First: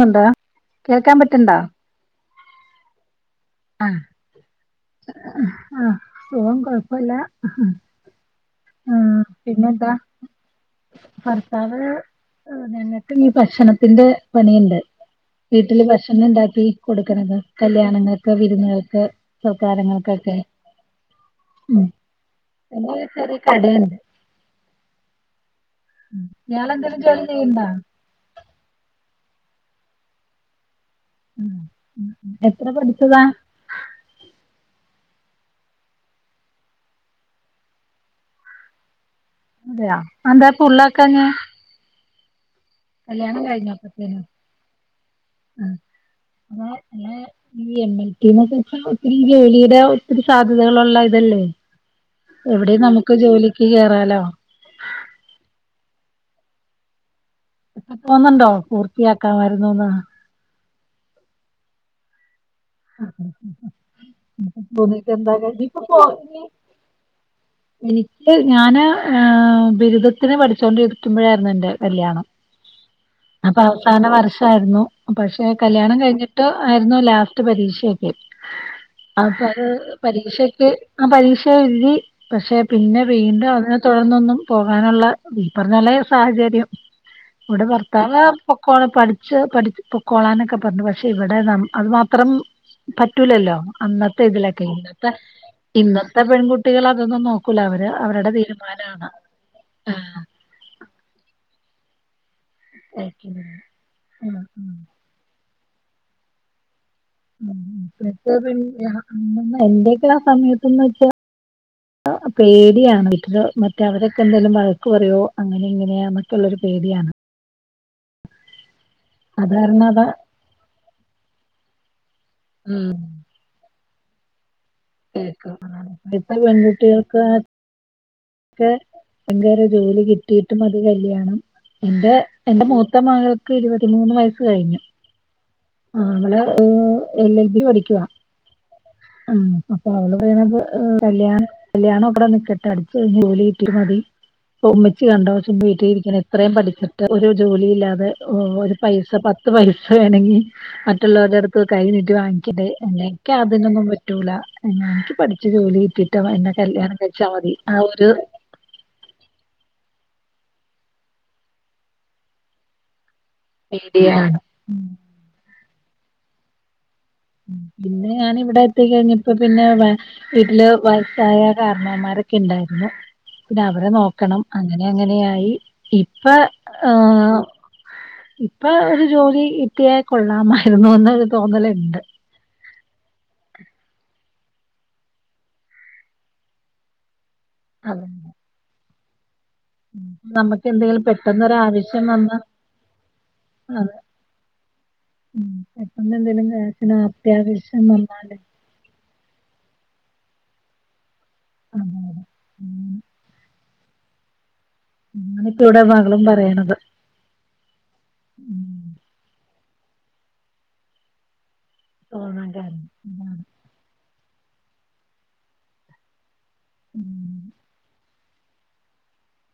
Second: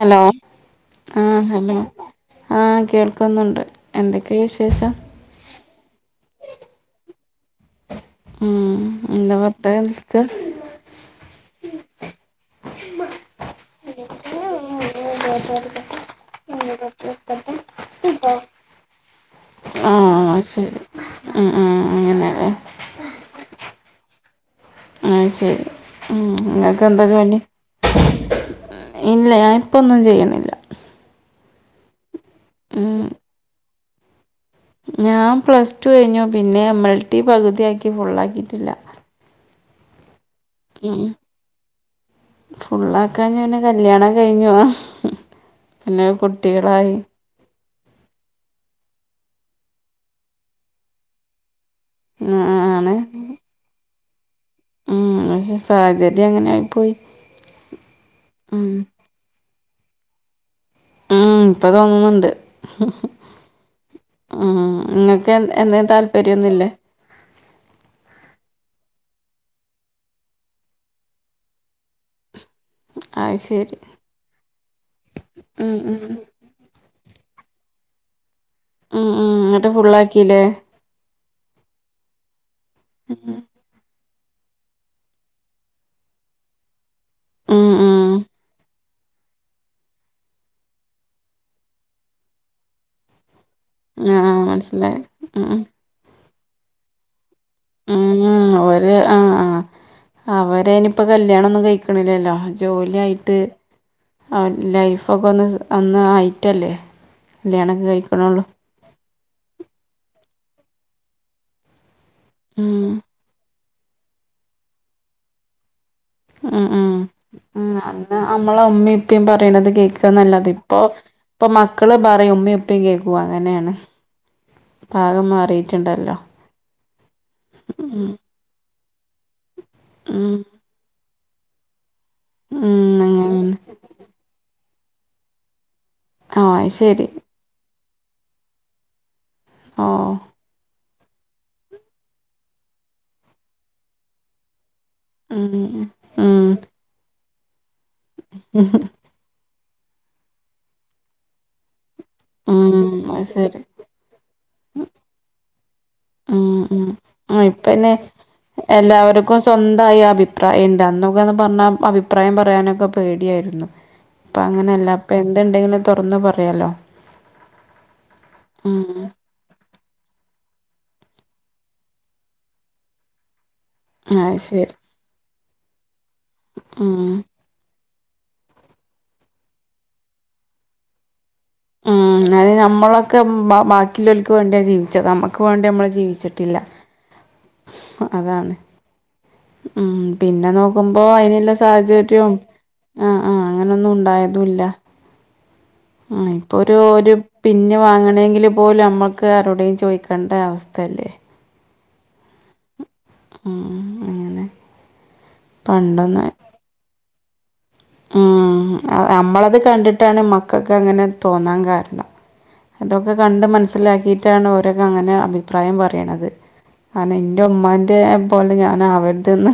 Hello? കേൾക്കാൻ ആ പറ്റ്ണ്ടോ ഹലോ ആഹ് കേൾക്കുന്നുണ്ട് ആഹ് എന്തൊക്ക കേ വിശേഷം ആഹ് സുഖം കൊഴപ്പല്ല ഹ ഹ് മ്ന്താ വെർതെ നിക്ക ഭർത്താവ് ങ്ങിട്ട് ഞീ ഭക്ഷണത്തിന്റെ പണിയിണ്ട് വീട്ടില് ഭക്ഷണം ണ്ടാക്കി കൊടുക്കണത്. കല്യാണങ്ങൾക്ക് വിരുന്നുകൾക്ക് ആഹ് സൽകാരങ്ങൾക്കൊക്കെ ശരി ഉം ഉം ഉം ഞമ്മള് ചേറ്യേ കട ണ്ട് അഹ് ശരി ഹും ങ്ങൾക്ക് ഇയാളെന്തേലും എന്തൊക്കെ ജോലി പണി ചെയ്യ്ണ്ടോ ഇല്ല ഞാൻ പ്പോ ഒന്നും ചെയ്യണില്ല ഉം എത്ര ഉം പഠിച്ചതാ ഞാൻ പ്ലസ് ടു കഴിഞ്ഞു പിന്നെ എം എൽ ടി പകുതി ആക്കി ഫുള്ളാക്കിയിട്ടില്ല. അതെയ ആ ന്താ ഫുള്ളാക്കാഞ്ഞേ ഫുള്ളാക്കാഞ്ഞ പിന്നെ കല്യാണം കഴിഞ്ഞപ്പത്തേനും കഴിഞ്ഞു ആ ഹും പിന്നെ അതാ കുട്ടികളായി ഈ എം എൽ ട്ടീ ന്ന് വച്ച ഒത്തിരി ജോലിയുടെ ഒത്തിരി സാധ്യതകളുള്ള ഇതല്ലേ ആ എവിടെ ആണ് നമുക്ക് ജോലിക്ക് കറാലോ ഉം പക്ഷെ സാഹചര്യം അങ്ങനായി പോയി ഇപ്പൊ തോന്ന്ണ്ടോ പൂർത്തിയാക്കാമായിരുന്നുന്ന് ഉം ഇപ്പ തോന്ന്ന്നുണ്ട് ഹും ഹും ആഹ് ഉം തോന്നിട്ട് എന്താ നിങ്ങൾക്ക് ഇനിയിപ്പോ എന്തേ പോ താല്പര്യം ഇനി ന്നും ല്ലേ എനിക്ക് ഞാന് ബിരുദത്തിന് പഠിച്ചോണ്ടിരിക്കുമ്പോഴായിരുന്നു എന്റെ കല്യാണം അത് അപ്പൊ ശരി അവസാന വർഷായിരുന്നു. പക്ഷെ ഉം കല്യാണം ഉം കഴിഞ്ഞി ട്ടോ ആയിരുന്നു ലാസ്റ്റ് പരീക്ഷക്കേ ഉം ഉം അപ്പൊ അത് എന്നിട്ട് ഫുള്ളാക്കില്ലേ പരീക്ഷക്ക് ആഹ് പരീക്ഷ എഴുതി പക്ഷെ പിന്നെ ഉം വീണ്ടും അതിനെ തുടർന്നൊന്നും പോകാനുള്ള ഈ പറഞ്ഞല്ലേ സാഹചര്യം ഇവിടെ ഉം ഉം ഭർത്താവ് പൊക്കോള പഠിച്ച് പഠി പൊക്കോളാനൊക്കെ പറഞ്ഞു പക്ഷെ ഇവിടെ നം അത് മാ ത്രം പറ്റൂലല്ലോ അന്നത്തെ ആഹ് ഇതിലൊക്കെ. മനസ്സിലായി ഇന്നത്തെ ഉം ഇന്നത്തെ പെൺകുട്ടികള അതൊന്നന്ന് നോ കുല അവര് ഉം അവരുടെ തീരുമാനാണ് ആഹ് അവര നിപ്പോൾ കല്യാണന്നും കഴിക്ക്ണില്ലല്ലോ ജോലിയായിട്ട് ആഹ് ലൈഫ് ഫോക്കെ ഒന്ന് അന്ന് ആയിട്ടല്ലേ ഉം കല്യാണൊക്കെ കഴിക്കണുള്ളൂ ഉം എന്തൊക്കെ ആഹ് സമയത്തന്ന് വെച്ചാ ആഹ് ഉം പേടിയാണ് വീട്ടിലോ മറ്റൊ മറ്റെ അവരെക്കേ ണ്ടല്ലോ വഴക്ക് പറയോ അങ്ങനെ ഇങ്ങനെ യാ ഉം ഉം ഉം അന്ന് അമ്മളെ ഉമമിം ഇപ്പീ അത് പറയണത് കാരണം അതാ കേൾക്കാ നല്ലത് ഇപ്പൊ ഇപ്പൊ മക്കള് പറയും ഉമമിം ഉപ്പി കേക്കും അങ്ങനെയാണ് പാകം കേക്ക അതാണ് മാറിയിട്ടുണ്ടല്ലോ ഇപ്പൊ പെൺകുട്ടികൾക്ക് ഉം ക്കെ ഭയങ്കേര ജോലി ഉം കിട്ടിയിട്ടു മതി കല്യാണം എന്റെ എന്റെ ഉം മൂത്തമകൾക്ക് അങ്ങനെയാണ് ഇരുപത്തിമൂന്ന് വയസ്സ് കഴിഞ്ഞു. ആഹ് അവളെ അത് ശരി എൽ എൽ ബി പഠിക്കുവാ ഉം ഓ അപ്പൊ അവള് പറയണത് കല്യാണം കല്യാണം അവിടെ നിക്കട്ടെ പഠിച്ചയിഞ്ഞ ജോലി കിട്ടിട്ട് മതി പ്പ ഒമ്മിച്ച് കണ്ടോ ചുമ ഉം വീട്ടിലിരിക്കണ ഉം ഇത്രയും പഠിച്ചിട്ട് ഒരു ജോലി ഇല്ലാതെ ഒരു പൈസ പ ത്ത് പൈസ വേണങ്കി മറ്റുള്ളവരടടുത്ത് കൈഞ്ഞീട്ട് വാങ്ങിക്കണ്ടേ അങ്ങനെ ഉം അത് ഇക്കി ശരി അതിനൊന്നും പറ്റൂല എനിക്ക് പഠിച്ചു ജോലി കിട്ടിട്ട് ഉം എന്നെ ഉം കല്യാണം കഴിച്ചാ ആഹ് മതി ആ ഇപ്പന്നെ ഒരു എല്ലാവർക്കും സ്വന്തയി അഭിപ്രായണ്ട് അന്നൊക്കെന്ന് പറഞ്ഞാ അഭിപ്രായം പറയാനൊക്കെ പേടിയായിരുന്നു മീഡിയാണ് ഇപ്പൊ അങ്ങനല്ല ഇപ്പൊ എന്തുണ്ടേലും തൊറന്ന് പറയാലോ പിന്നെ ഞാൻ ഇവിടെ എത്തി ഉം കഴി ഞ്ഞ്ട്ട് ഇപ്പൊ പിന്നെ വ വീട്ടില് വയസ്സായ കാരണന്മാരൊക്കെ ഉണ്ടായിരുന്നു പിന്നെ അവരെ അത് നോക്കണം ശരി അങ്ങനെ അങ്ങനെയായി ഇപ്പൊ ഉം ഏഹ് ഇപ്പൊ ഒരു ജോലി കിട്ടിയാ കൊള്ളാമായിരുന്നു എന്നൊരു തോന്നലുണ്ട് ഉം അത് നമ്മളൊക്കെ ബാ ബാക്കില്ലോ ൽക്ക് വേണ്ടിയ ജീവിച്ചത് നമ്മക്ക് വേണ്ടി നമ്മള് ജീവിച്ചിട്ടില്ല അതെ അതാണ് ഉം പിന്നെ നമുക്ക് എന്തെങ്കിലും നോക്കുമ്പോ അയിനുള്ള പെട്ടെന്നൊരാവശ്യം സാഹചര്യവും വന്നാ ആഹ് ആഹ് അങ്ങനൊന്നും അതെ ഉണ്ടായതൂല്ല ഉം പെട്ടെന്ന് ആ എന്തെങ്കിലും ഇപ്പൊ ഒരു കാര്യത്തിന് ഒരു പിന്ന് അത്യാവശ്യം വന്നാല് വാങ്ങണെങ്കിലും പോലും നമ്മക്ക് ആരോടെലും ചോദിക്കേണ്ട അവസ്ഥയല്ലേ അതെ അതെ ഉം മ്മ് അങ്ങനെ അതാപ്പം ഇവടെ മകളും പണ്ടൊന്ന് പറയ്ണത് ഉം നമ്മളത് കണ്ടിട്ടാണ് മക്കൾക്ക് അങ്ങനെ തോന്നാൻ കാരണം [inaudible] ഇതൊക്കെ അതാണ് കണ്ട് മനസ്സിലാക്കിയിട്ടാണ് ഓരൊക്കെ അങ്ങനെ അഭിപ്രായം പറയ്ണത് ഉം അത്ന്റെ ഉമ്മാന്റെ പോലെ ഞാൻ അവരുതെന്ന്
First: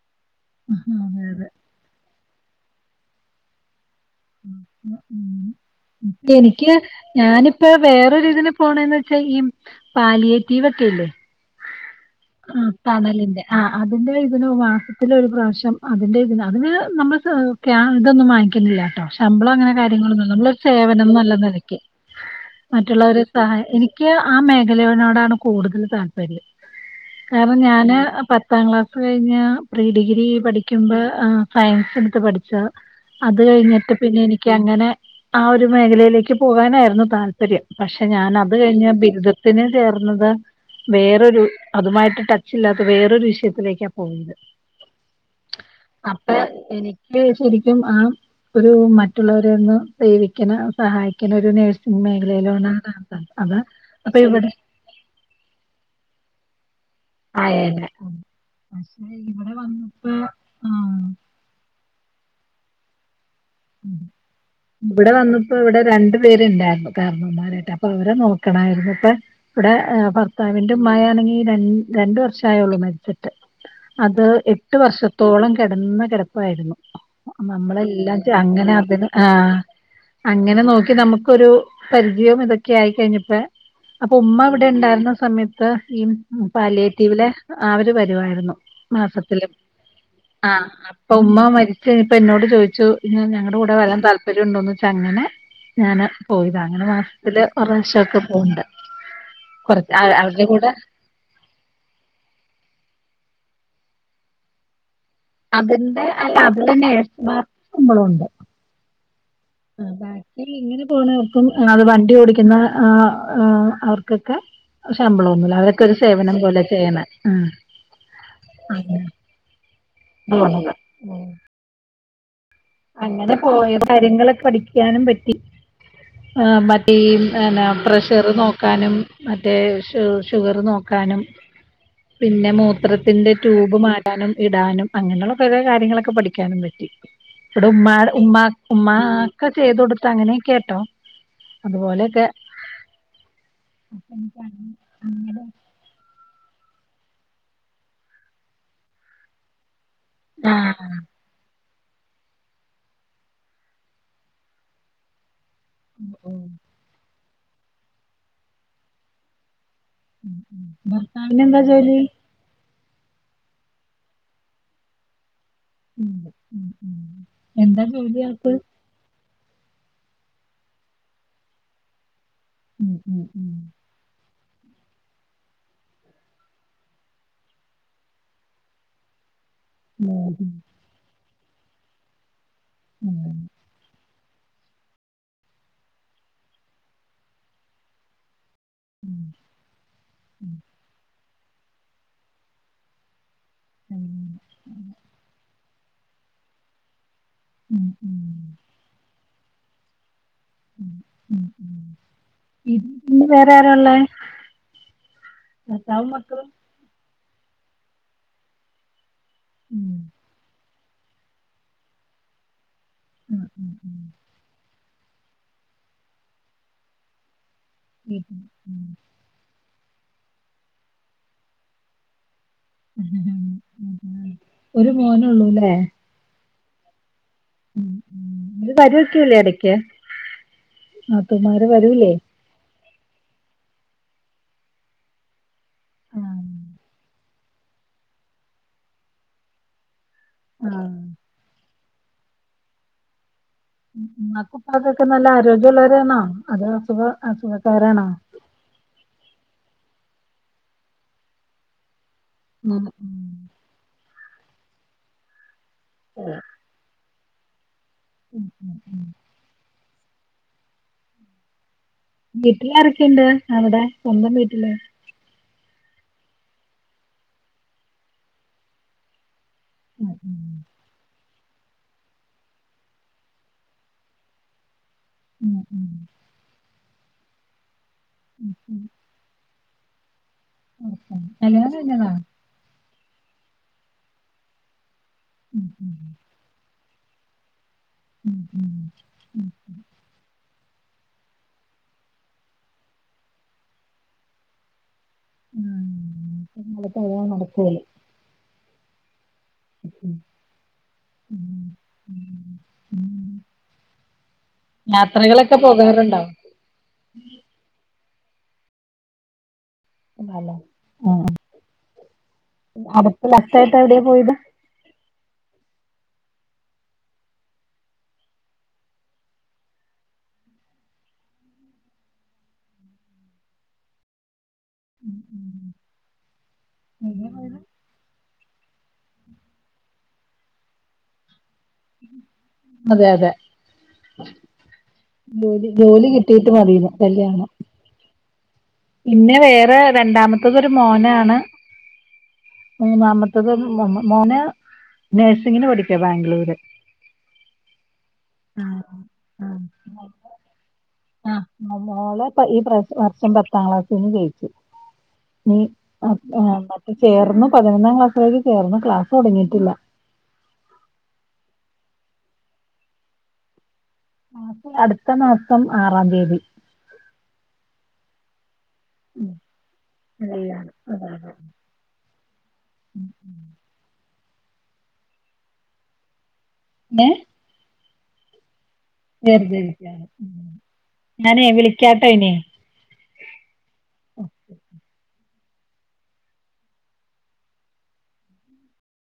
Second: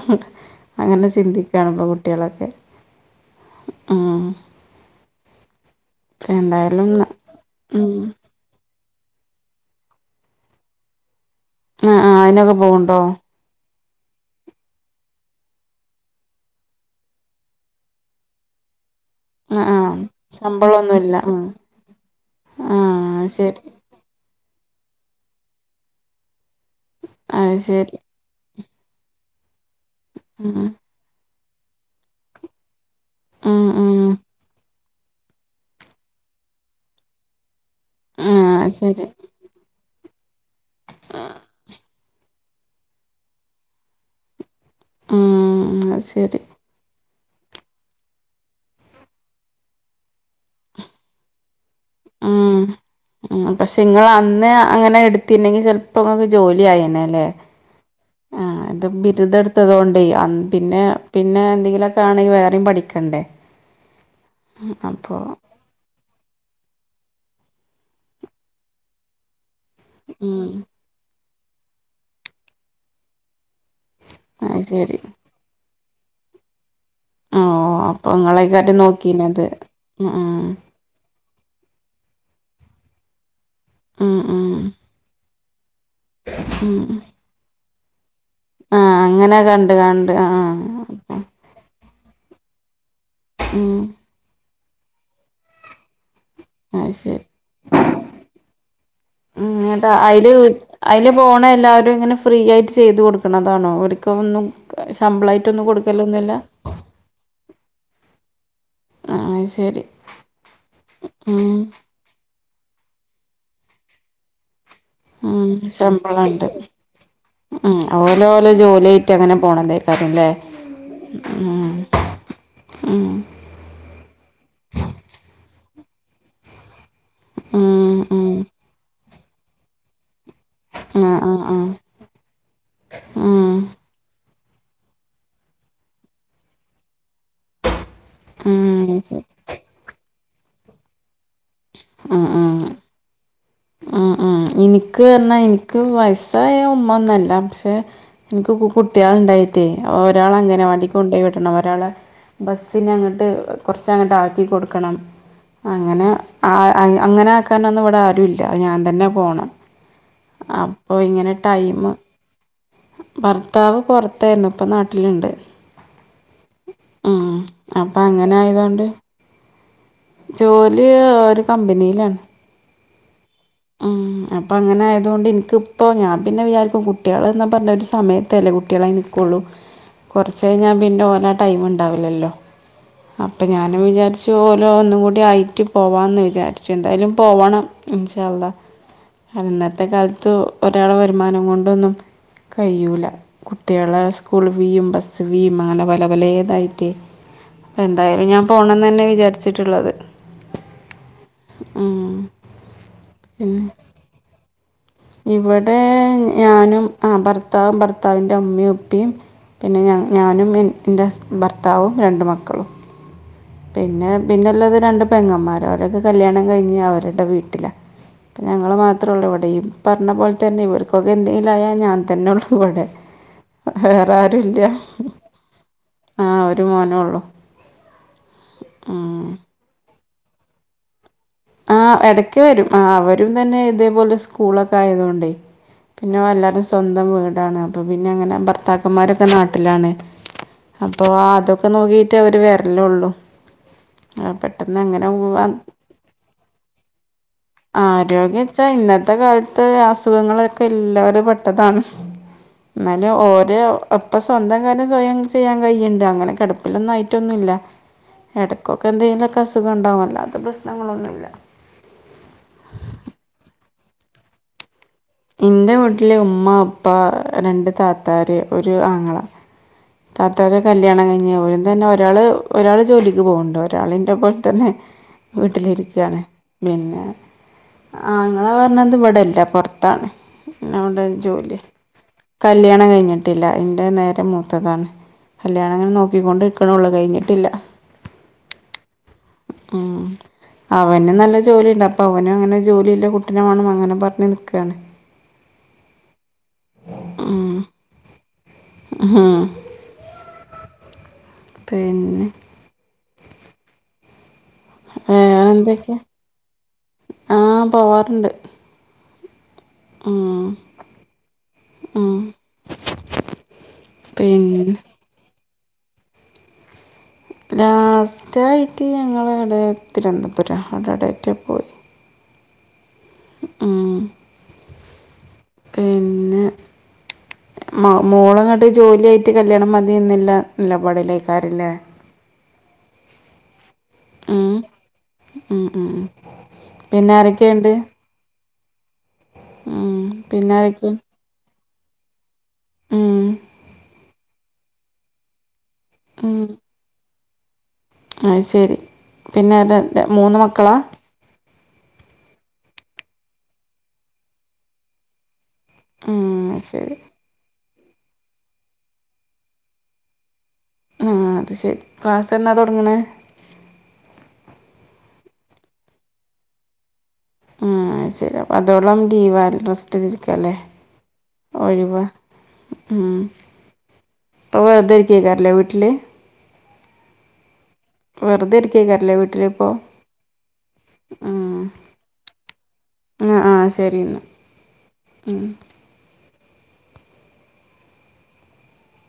അങ്ങനെ അതെ അതെ ചിന്തിക്കാണ് ഇപ്പൊ കുട്ട്യാളൊക്കെ മ്മ് എനിക്ക് എന്തായാലും ന ഞാനിപ്പോ ഉം വേറൊരിതിന് പോണന്ന് വെച്ചാ ഇപ്പൊ ഈ പാലിയെറ്റിവൊക്കെയില്ലേ ആ അതിനൊക്കെ ആ പോവുന്നുണ്ടോ തണലിന്റെ ആ അതിന്റെ ഇതിന് മാസത്തിലൊരു പ്രാവശ്യം അതിന്റെ ഇതിന് അതിന് നമ്മൾക്ക് ഇതൊന്നും വാങ്ങിക്കലില്ലട്ടോ ശമ്പളം ആ അങ്ങനെ ആ കാര്യങ്ങളൊന്നുല്ല നമ്മളൊരു സേവനം ശമ്പളമൊന്നുമില്ല നല്ല ഉം നെലക്ക് ആ മറ്റുള്ളവരെ ശരി സഹായിക്ക നിക്ക് നിക്ക് ആ മേഖലയോടാണ് കൂടുതൽ താല്പര്യം അത് കാരണം ശരി ഞാന് പത്ത് പത്താം ക്ലാസ് കഴിഞ്ഞ് പ്രീ ഡിഗ്രി ഉം പഠിക്കുമ്പോ ആ സയൻസ് എടുത്ത് പഠിച്ച അത് ഉം കഴിഞ്ഞിട്ട് ഉം പിന്നെ എനിക്ക് അങ്ങനെ ആ ഒരു മേഖലയിലേക്ക് പോകാനായിരുന്നു താല്പര്യം ല്പര്യം പക്ഷെ ഞാൻ അത് ആ കഴിഞ്ഞ് ശരി ബിരുദത്തിന് ചേർന്നത് വേറൊരു അതുമായിട്ട് ടച്ചില്ലാത്ത വേറൊരു വിഷയത്തിലേക്കാ പോയത് ഉം അത് അപ്പൊ ശരി എനിക്ക് ശരിക്കും ആ മറ്റുള്ളവരെയൊന്നു സേവിക്കണ സഹായിക്കണ ഒരു നേഴ്സ് ഉം മേഖലയിലോണ താൽപ ഉം അത് പക്ഷെ ഇങ്ങള് അപ്പൊ അന്ന് ഇവടെ അങ്ങനെ എടുത്തിനെങ്കിൽ ചെ ലപ്പോങ്ങക്ക് ജോലിയായേനേ അല്ലെ ആയേനെ ആ ത് പക്ഷെ ഇവിടെ ബിരുദെടുത്തത് കൊണ്ടെയ് വന്നപ്പോ പിന്നെ ആഹ് പിന്നെ എന്തെങ്കിലൊക്കാണെങ്കിൽ വേറെയും പഠിക്കണ്ടേ ഇവടെ അപ്പൊ വന്നിട്ട് ഇപ്പ ഇവിടെ രണ്ടു പേരുണ്ടായിരുന്നു കാരണോമാരായിട്ട് അപ്പൊ അവരെ നോക്കണായിരുന്നു ഇപ്പ ഇവിടെ ഉം ഭർത്താവിന്റെയുമ്മയാണെങ്കി രണ്ട രണ്ട് വർഷേ ആയുള്ളൂ മരിച്ചി ട്ട് അത് എട്ട് വർഷത്തോളം കെടന്നകെടപ്പായിരുന്നു ഓ അപ്പൊ നമ്മളെല്ലാം ചെ അങ്ങനെ ഇങ്ങളേക്കാരം അതിന് നോക്കീനത് ആഹ് ഉം അങ്ങനെ നോക്കി നമുക്കൊരു പരിചയം ഇതൊക്കെ ആയിക്കഴിഞ്ഞപ്പോ അപ്പൊ ഉം ഉമ്മ ഉം ഇവിടെ ഉണ്ടായിരുന്ന സമയത്ത് ഈ പാലിയേറ്റിവിലെ അവര് വരുവായിരുന്നു ആഹ് അങ്ങനെ കണ്ട് കണ്ട് ആഹ് അപ്പ ഉമ്മ മരിച്ച് കയിഞ്ഞപ്പോ എന്നോട് ചോദിച്ചു ഞങ്ങളുടെ കൂടെ ഉം വരാൻ താല്പര്യണ്ടോന്ന് ചോയ്ച്ചു അങ്ങനെ ഞാന് പോയതാ അങ്ങനെ അത് ശരി മാസത്തില് ഒര് പ്രാവശ്യോക്കെ പോവണ്ട് ഉം എന്നിട്ട് കൊറച്ച് അയില് അവരുടെ കൂടെ അയില് പോണ എല്ലാവരും ഇങ്ങനെ ഫ്രീ ആയിട്ട് ചെയ്ത് കൊടുക്കണതാണോ ഓര്ക്കൊന്നും ശമ്പളായിട്ട് അതിന്റെ അല്ല അതിലെ നേഴ്‌സ്മാർക്ക് ശമ്പളോണ്ട് ആ അയ്ശെ ആ ബാക്കി ഇങ്ങനെ പോണവർക്കും അത് വണ്ടി ഓടിക്കുന്ന ആ അവർക്കൊക്കെ ആഹ് ശമ്പളൊന്നുല്ല അവരൊക്കെ ഒരു സേവനം ശമ്പളണ്ട് പോലെ ചെയ്യണെ ആഹ് ഓല് ഓലെ ജോലിയായിറ്റ് അങ്ങനെ പോണല്ലെ കാരംല്ലേ പോണത് ആഹ് അങ്ങനെ പോയ കാര്യങ്ങളൊക്കെ പഠിക്കാനും പറ്റി ആ മറ്റേ ഈ ന്നെ ഉം പ്രഷർ ഉം നോക്കാനും മറ്റേ ഷു ഷുഗറ് ആഹ് നോക്കാനും ആഹ് ആഹ് പിന്നെ മൂത്രത്തിന്റെ ഉം ട്യൂബ് മാറ്റാനും ഇടാനും അങ്ങനെള്ള കൊറേ കാര്യങ്ങളൊക്കെ പഠിക്കാനും പറ്റി ഇവിടെ ഉമ്മായ്ടെ ഉമ്മാ ഉം ശരി ഉമ്മാക്കെ ചെയ്ത കൊടുത്ത് അങ്ങനെയെക്കെയാട്ടോ ഉം അതുപോലെയൊക്കെ ഉം ഇൻക്ക് വയസ്സായ ഉമ്മ ഒന്നല്ല പക്ഷെ ഇൻക്ക് കുട്ടിയാള്ണ്ടായി റ്റെ ഒരാളെ ആഹ് അംഗനവാടിക്ക് കൊണ്ടോയി വിടണം ഒരാളെ ബസ്സിന അങ്ങട്ട് കൊറച്ചങ്ങട്ട് ആക്കി കൊട്ക്കണം. അങ്ങനെ ആ അങ്ങനെ ആക്കാന് ഒന്നും ഇവിടെ ആരുല്ല ഞാൻ തന്നെ പോണം അപ്പൊ ഇങ്ങനെ ഭർത്താവിന് എന്താ ടൈമ്. ജോലി ഭർത്താവ് പൊറത്തെയിന്നു ഇപ്പ നാട്ടിലുണ്ട് ഉം എന്താ അപ്പോൾ ജോലിയ അങ്ങനെ ആക്ക് ആയതുകൊണ്ട് ജോലി ഒരു കമ്പനീലാണ് ഉം ഉം ഉം അപ്പ അങ്ങനെ ആയതുകൊണ്ട് ഇൻക്കിപ്പോ ഞാൻ പിന്നെ വിചാരിക്കും കുട്ടിയാൾന്നാ പറഞ് ഒരു സമയത്ത അല്ലേ കുട്ടികളെ നിൽ ക്കൊളു ഉം കൊറച്ച ഉം കയിഞ്ഞാ പിന്നെ ഓനാ ടൈമ് ഇണ്ടാവില്ലല്ലോ ഉം അപ്പൊ ഞാനും വിചാരി ച്ചു ഓലു ഒന്നും കൂടി ആയിട്ട് പോവാന്ന് വിചാരിച്ചു എന്തായാലും പോവണം ഇൻഷാ അള്ളാ അന്നത്തെ കാലത്ത് ഒരാളെ വരുമാനം കൊണ്ടൊന്നും കഴിയൂല ഉം കുട്ടിയാളെ സ്കൂള് ഫീയും ബസ്സ് ഫീയും അങ്ങനെ പലെ പലെതായിട്ടേ ഉം എന്തായാലും ഞാൻ പോണംന്നന്നെ വിചാരിച്ചിട്ട്ള്ളത് ഉം ഉം. ഇ വേറെ ആര ഉള്ളെ? ഇവടെ ഞാനും ആ ഭർത്താവും ഭർത്താവിൻ്റെ ഉമ്മിം ഉപ്പിം പിന്നെ ഉം ഞാനും എന്റെ ഹസ് ഭർത്താവും രണ്ട് മക്കളും ഉം ഉം പിന്നെ പിന്നെള്ളത് രണ്ട് പെങ്ങന്മാര അവരൊക്കെ കല്യാണം കഴിഞ്ഞ് അവര്ടെ വീട്ടിലാ വീട്ടിൽ ഇപ്പ ഞങ്ങള് ഉം മാത്ര ഒള്ളൂ ഇവിടെയും പറഞ്ഞ പോലെ തന്നെ ഇവർക്കൊക്കെ എന്തെങ്കിലുമായാൽ ഞാൻ തന്നെ ഒള്ളു ഇവടെ വേറെ ആരുല്ല ഒരു മോനൊള്ളൂല്ലേ? ആഹ് ഒരു മോനേ ഒള്ളു ഉം ഉം അവരുവക്കല്ലേ എടക്ക് നാത്തൂൻമാര് വരൂലേ ക്കെ വരും അവരും തന്നെ ഇതേപോലെ സ്കൂളൊക്കെ ആയതോണ്ടേ പിന്നെ എല്ലരും സ്വന്തം വീടാണ് അപ്പൊ പിന്നെ അങ്ങനെ ഭർത്താക്കന്മാരൊക്കെ നാട്ടിലാണ് ആഹ്. അപ്പൊ അതൊക്കെ നോക്കിറ്റെ അവര് വര്ലൊള്ളു ഉമ്മാക്കുപ്പാക്കൊക്കെ നല്ല ആരോഗ്യള്ളോരണോ അതോ അസുഖ അസുഖക്കാരാണോ? ആരോഗ്യ വെച്ചാ ഇന്നത്തെ കാലത്ത് അസുഖങ്ങളൊക്കെ എല്ലാരും പെട്ടതാണ് ഉം. ഇന്നാലും ഓരെ ഒപ്പ സ്വന്തം കാര്യം സ്വയം ചെയ്യാൻ കയ്യ്ണ്ട് അങ്ങനെ കെട പ്പിലൊന്നു ആയിറ്റൊന്നുല്ല ഉം ഉം എടക്കൊക്കെ ഉം. എന്തെങ്കിലുക്കെ അസുഖം ഇണ്ടാവും അല്ലാതെ പ്രശ്നങ്ങളൊന്നുല്ല. വീട്ടിലാരെക്കെണ്ട് അവ്ടെ സ്വന്തം വീട്ടില് ഇൻ്റെ വീട്ടില് ഉമ്മ ഉപ്പ രണ്ട് താത്താാര് ഒരു ആങ്ങളാ ഉം ഉം. താത്തരെ കല്യാണം കഴിഞ്ഞ് ഓലും തന്നെ ഒരാള് ഒരാള് ജോലിക്ക് പോവ്ണ്ട് ഒരാളിന്റെ പോൽ തന്നെ ഉം ഉം. വീട്ടിലിരിക്കാണ് പിന്നെ ആങ്ങള ഉം ഉം. പറഞ്ഞത് ഇവിടല്ല പൊർത്താണ് ഓന് അവിടെ ഓക്കെ. ജോലിയ കല്യാണം കഴിഞ്ഞതാ? കല്യാണം കഴിഞ്ഞിട്ടില്ല ഇന്റെ നേരെ മൂത്തതാണ് ഉം കല്യാണം ഉം. ഇങ്ങനെ നോക്കിക്കൊണ്ട് ക്കാ ക്ക്നൊള്ളു കഴിഞ്ഞിട്ടില്ല. ഉം ഉം ഉം ഉം അവനും നല്ല ജോലി ഉണ്ട്. അപ്പൊ അവനും അങ്ങനെ ജോലി ഇല്ലെ കുട്ടിനെ വേണം അങ്ങനെ പറഞ്ഞ് നിക്കാണ്. ഉം [unintelligible] ഉം. നടക്ക [unintelligible] ല് ഉം ഉം ഉം പിന്നെ യാത്രകളൊക്കെ പോകാറുണ്ടോ ആഹ് പോവാറ്ണ്ട് വലെ ആഹ് ഉം അകത്ത്ലട്ടായിട്ടാടി പോയത്. ഉം. ലാസ്റ്റായിട്ട് ഞങ്ങള് ഇടെ തിരുവന്തപുരം അവടെ ഡേറ്റെ പോയി. ഉം ഉം പിൻ പിന്നെ. [unintelligible] പോയത് മ മോള്ങ്ങട്ട് ജോലിയായിട്ട് കല്യാണം മതി ഇന്ന്ല്ല നിലപാടില്ലേക്കാരലെ അതെ അതെ. ഉം ഉം ഉം ജോലി ഉം ജോലി കിട്ടീട്ട് മതീന്ന് പിന്നെ കല്യാണം. ആരൊക്കെയുണ്ട് പിന്നെ വേറെ ഉം പിന്നെ രണ്ടാമത്തെതൊരു ആരൊക്കെയാ മോനാണ്. ഉം മൂന്നാമത്തത് മോ മോ മോന് നഴ്സിങ്ങിന് പഠിക്ക ബാംഗ്ലൂര്. അയ് ആ ശെരി പിന്നെ മൂന്ന് മക്കളാ. ആഹ് മോളെപ്പ ഈ പ്ര വർഷം പത്താം ക്ലാസ്സിന്ന് ജയിച്ച് നീ. അഹ് ആഹ് പത്ത് ശരി ചേർന്ന് പതിനൊന്നാം ക്ലാസ് വഴി ചേർന്ന് ക്ലാസ് തൊടങ്ങീറ്റില്ല. ആഹ് അത് ശെരി ക്ലാസ്സ് എന്നാ തൊടങ്ണ്. ക്ലാസ്സ് അട്ത്ത മാസം ആറാം തീയതി. ആഹ് അയ് ശരി അപ്പ അതോളം ലീവ [unintelligible] റസ്റ്റ്രിരിക്കല്ലേ? ഒഴിവ് ഉം. ഇപ്പൊ വെർതെളരികയിക്കാര ലേ വീട്ടില്. ഏഹ്. വെറ്തെ ഇരിക്കൈകാരല്ലേ വീട്ടില് ഇപ്പൊ ചേർത്തിരിക്കാ ഞാനേ ഉം. വിളിക്കാട്ടോ ഇനി ആഹ് ആഹ് ശെരി ഇന്ന ഉം.